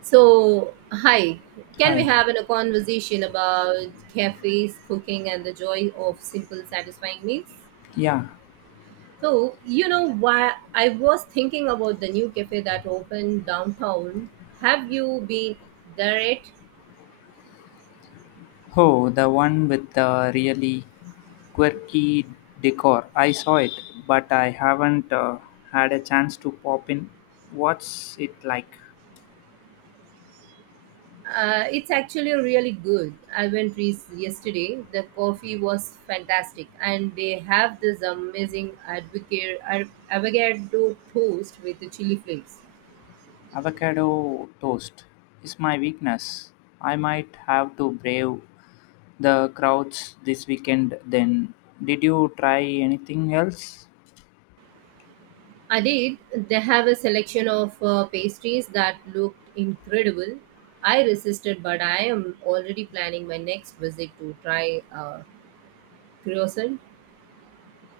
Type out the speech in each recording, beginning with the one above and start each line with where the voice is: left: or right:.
right: So, hi, can we
left: Hi.
right: have a conversation about cafes, cooking, and the joy of simple, satisfying meals?
left: Yeah.
right: Why I was thinking about the new cafe that opened downtown. Have you been there yet?
left: Oh, the one with the really quirky decor. I saw it, but I haven't had a chance to pop in. What's it like?
right: It's actually really good. I went yesterday. The coffee was fantastic, and they have this amazing avocado toast with the chili flakes.
left: Avocado toast is my weakness. I might have to brave the crowds this weekend then. Did you try anything else?
right: I did. They have a selection of pastries that looked incredible. I resisted, but I am already planning my next visit to try croissant.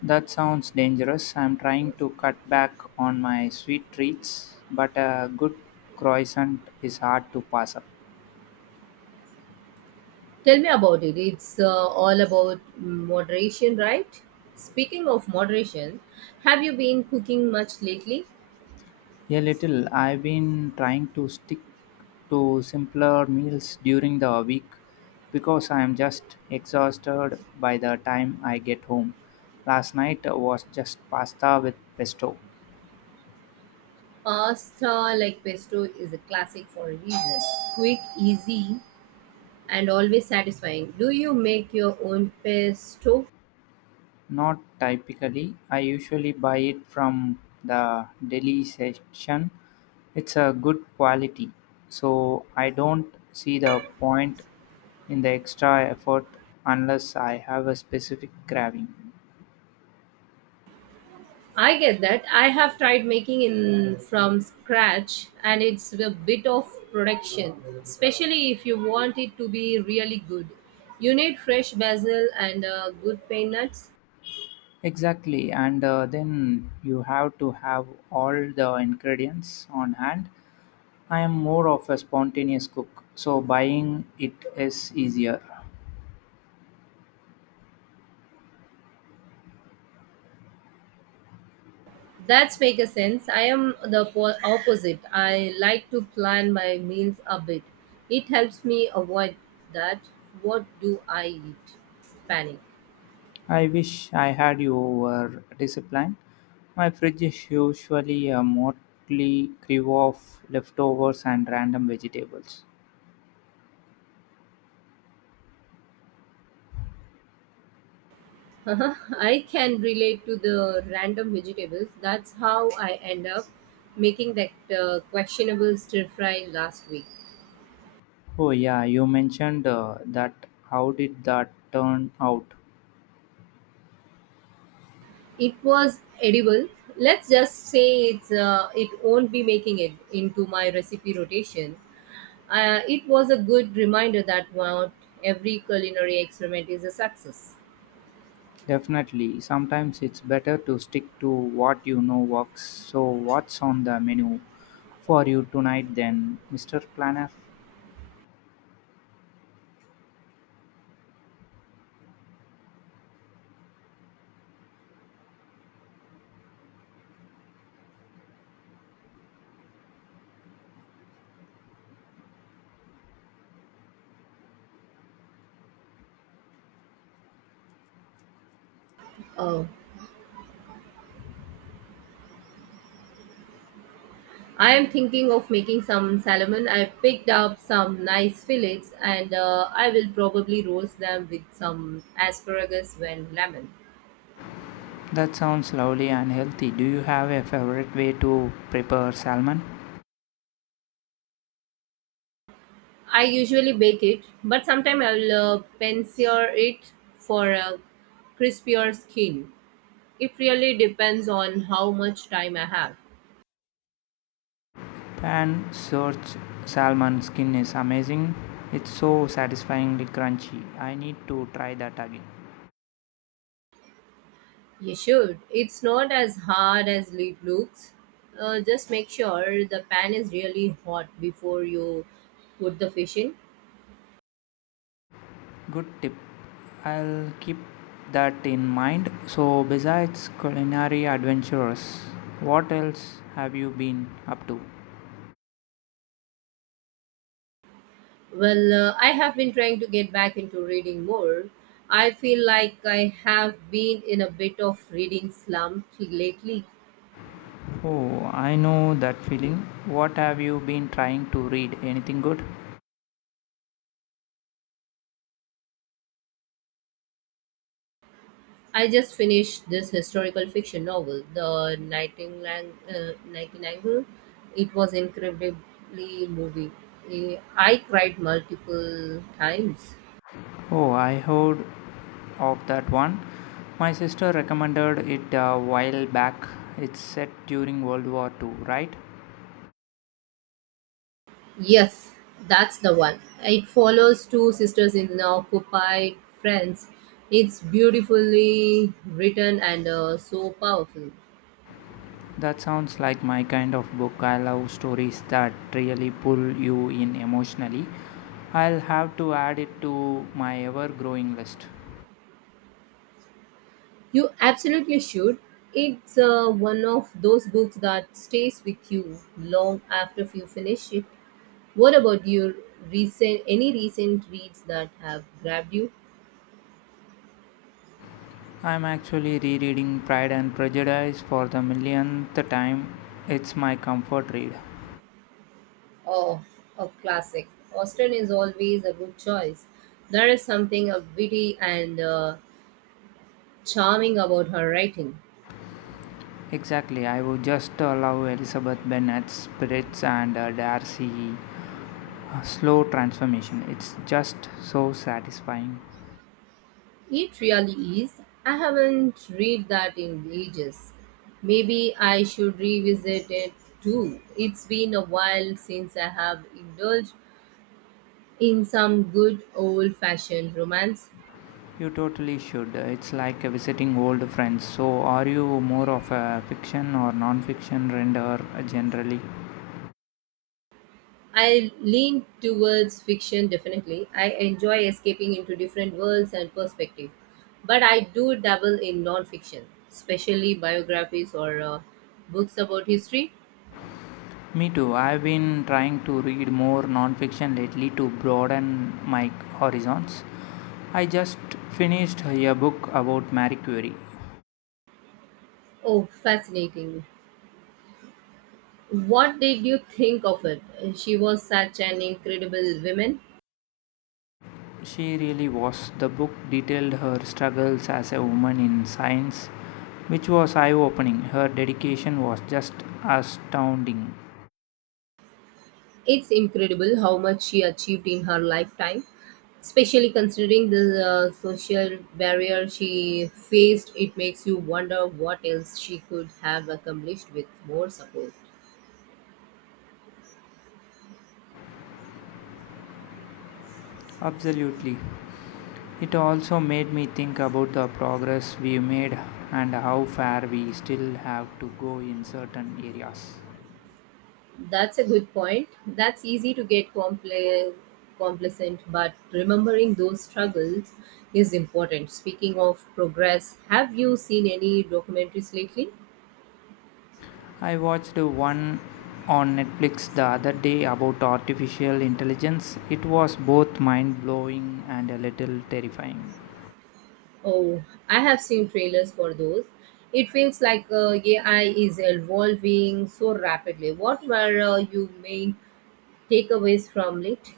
left: That sounds dangerous. I'm trying to cut back on my sweet treats, but a good croissant is hard to pass up.
right: Tell me about it. It's all about moderation, right? Speaking of moderation, have you been cooking much lately?
left: A little. I've been trying to stick to simpler meals during the week because I'm just exhausted by the time I get home. Last night was just pasta with pesto.
right: Pasta like pesto is a classic for a reason. Quick, easy, and always satisfying. Do you make your own pesto?
left: Not typically. I usually buy it from the deli section. It's a good quality, so I don't see the point in the extra effort unless I have a specific craving.
right: I get that. I have tried making in from scratch and it's a bit of production, especially if you want it to be really good. You need fresh basil and good pine nuts.
left: Exactly, and then you have to have all the ingredients on hand. I am more of a spontaneous cook, so buying it is easier.
right: That's make a sense. I am the opposite. I like to plan my meals a bit. It helps me avoid that. What do I eat? Panic.
left: I wish I had your discipline. My fridge is usually a motley crew of leftovers and random vegetables.
right: Uh-huh. I can relate to the random vegetables. That's how I end up making that questionable stir fry last week.
left: Oh, yeah, you mentioned that. How did that turn out?
right: It was edible. Let's just say it won't be making it into my recipe rotation. It was a good reminder that not every culinary experiment is a success.
left: Definitely. Sometimes it's better to stick to what you know works. So, what's on the menu for you tonight, then, Mr. Planner?
right: Oh. I am thinking of making some salmon. I picked up some nice fillets and I will probably roast them with some asparagus and lemon.
left: That sounds lovely and healthy. Do you have a favorite way to prepare salmon?
right: I usually bake it, but sometimes I will pan-sear it for a crispier skin. It really depends on how much time I have.
left: Pan search salmon skin is amazing. It's so satisfyingly crunchy. I need to try that again.
right: You should. It's not as hard as it looks. Just make sure the pan is really hot before you put the fish in.
left: Good tip. I'll keep that in mind. So, besides culinary adventures, what else have you been up to?
right: Well, I have been trying to get back into reading more. I feel like I have been in a bit of reading slump lately.
left: Oh, I know that feeling. What have you been trying to read? Anything good?
right: I just finished this historical fiction novel, The Nightingale. Nightingale. It was incredibly moving. I cried multiple times.
left: Oh, I heard of that one. My sister recommended it a while back. It's set during World War II, right?
right: Yes, that's the one. It follows two sisters in the occupied France. It's beautifully written and so powerful.
left: That sounds like my kind of book. I love stories that really pull you in emotionally. I'll have to add it to my ever growing list.
right: You absolutely should. It's one of those books that stays with you long after you finish it. What about your recent any recent reads that have grabbed you?
left: I'm actually rereading Pride and Prejudice for the millionth time. It's my comfort read.
right: Oh, a classic. Austen is always a good choice. There is something witty and charming about her writing.
left: Exactly, I would just allow Elizabeth Bennet's spirits and Darcy slow transformation. It's just so satisfying.
right: It really is. I haven't read that in ages. Maybe I should revisit it too. It's been a while since I have indulged in some good old fashioned romance.
left: You totally should. It's like visiting old friends. So, are you more of a fiction or non-fiction render generally?
right: I lean towards fiction definitely. I enjoy escaping into different worlds and perspectives. But I do dabble in non fiction, especially biographies or books about history.
left: Me too. I've been trying to read more non-fiction lately to broaden my horizons. I just finished a book about Marie Curie.
right: Oh, fascinating. What did you think of it? She was such an incredible woman.
left: She really was. The book detailed her struggles as a woman in science, which was eye-opening. Her dedication was just astounding.
right: It's incredible how much she achieved in her lifetime, especially considering the social barrier she faced. It makes you wonder what else she could have accomplished with more support.
left: Absolutely. It also made me think about the progress we've made and how far we still have to go in certain areas.
right: That's a good point. That's easy to get complacent, but remembering those struggles is important. Speaking of progress, have you seen any documentaries lately?
left: I watched one on Netflix the other day about artificial intelligence. It was both mind blowing and a little terrifying.
right: Oh, I have seen trailers for those. It feels like AI is evolving so rapidly. What were your main takeaways from it?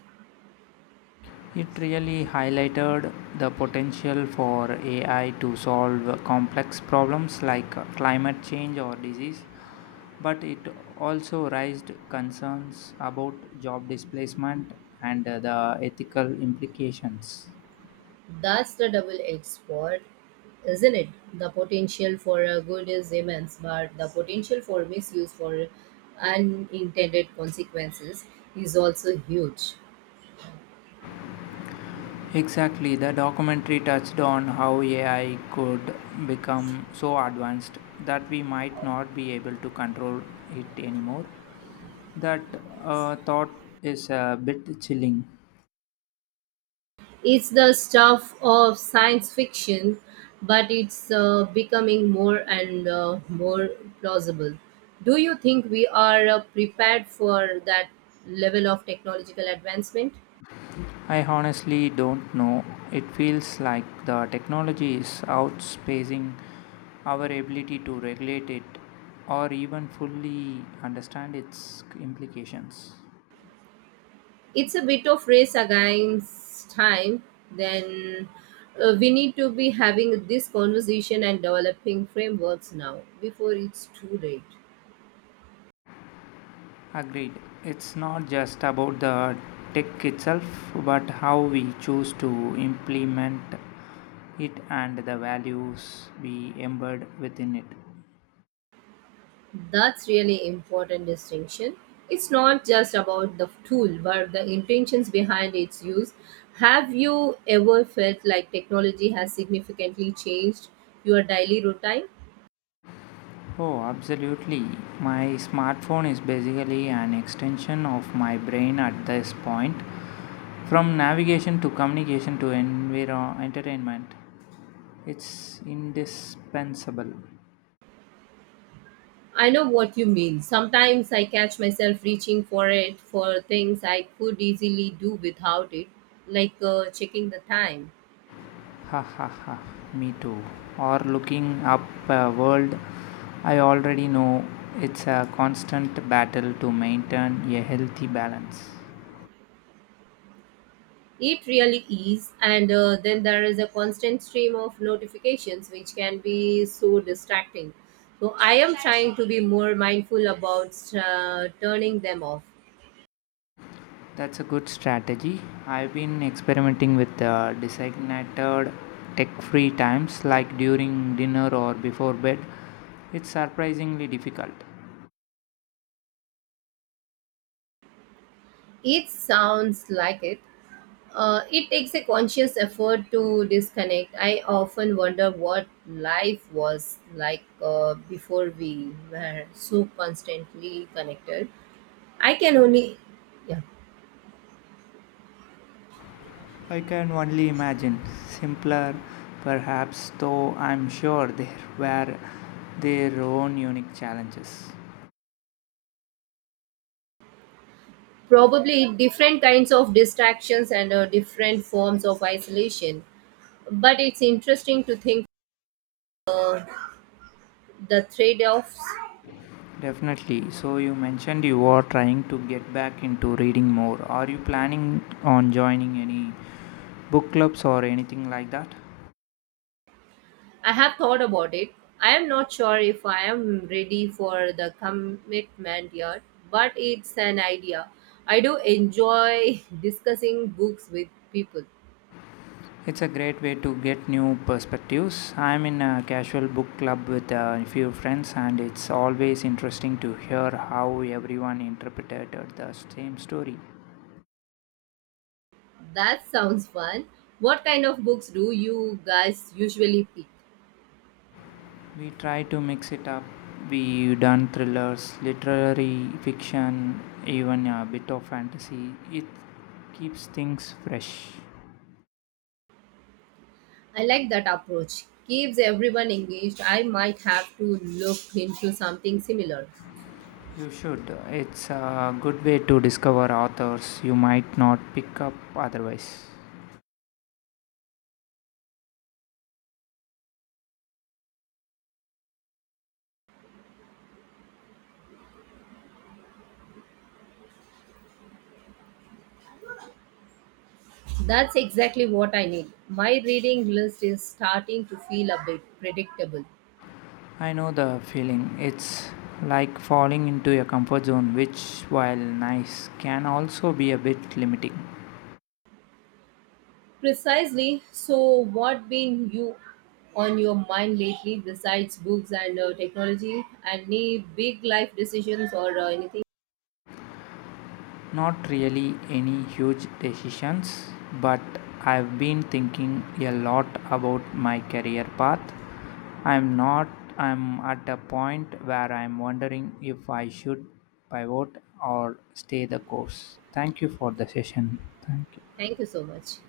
left: It really highlighted the potential for AI to solve complex problems like climate change or disease, but it also raised concerns about job displacement and the ethical implications.
right: That's the double edged sword, isn't it? The potential for good is immense, but the potential for misuse for unintended consequences is also huge.
left: Exactly, the documentary touched on how AI could become so advanced that we might not be able to control it anymore. That thought is a bit chilling.
right: It's the stuff of science fiction, but it's becoming more and more plausible. Do you think we are prepared for that level of technological advancement?
left: I honestly don't know. It feels like the technology is outspacing our ability to regulate it or even fully understand its implications.
right: It's a bit of race against time. Then We need to be having this conversation and developing frameworks now before it's too late.
left: Agreed. It's not just about the tech itself, but how we choose to implement it and the values we embed within it.
right: That's really important distinction. It's not just about the tool, but the intentions behind its use. Have you ever felt like technology has significantly changed your daily routine?
left: Oh, absolutely. My smartphone is basically an extension of my brain at this point. From navigation to communication to entertainment, it's indispensable.
right: I know what you mean. Sometimes I catch myself reaching for it for things I could easily do without it, like checking the time.
left: Ha ha ha, me too. Or looking up a world I already know. It's a constant battle to maintain a healthy balance.
right: It really is, and then there is a constant stream of notifications which can be so distracting. So, I am trying to be more mindful about turning them off.
left: That's a good strategy. I've been experimenting with designated tech free times like during dinner or before bed. It's surprisingly difficult.
right: It sounds like it. It takes a conscious effort to disconnect. I often wonder what life was like before we were so constantly connected. I can only, yeah.
left: I can only imagine. Simpler, perhaps, though I'm sure there were their own unique challenges.
right: Probably different kinds of distractions and different forms of isolation, but it's interesting to think uh, the trade-offs.
left: Definitely. So, you mentioned you are trying to get back into reading more. Are you planning on joining any book clubs or anything like that?
right: I have thought about it. I am not sure if I am ready for the commitment yet, but it's an idea. I do enjoy discussing books with people.
left: It's a great way to get new perspectives. I'm in a casual book club with a few friends, and it's always interesting to hear how everyone interpreted the same story.
right: That sounds fun. What kind of books do you guys usually pick?
left: We try to mix it up. We done thrillers, literary fiction, even a bit of fantasy. It keeps things fresh.
right: I like that approach. Keeps everyone engaged. I might have to look into something similar.
left: You should. It's a good way to discover authors you might not pick up otherwise.
right: That's exactly what I need. My reading list is starting to feel a bit predictable.
left: I know the feeling. It's like falling into your comfort zone, which, while nice, can also be a bit limiting.
right: Precisely. So, what been you on your mind lately besides books and technology? Any big life decisions or anything?
left: Not really any huge decisions, but I've been thinking a lot about my career path. I'm not I'm at a point where I'm wondering if I should pivot or stay the course. Thank you for the session. Thank you.
right: Thank you so much.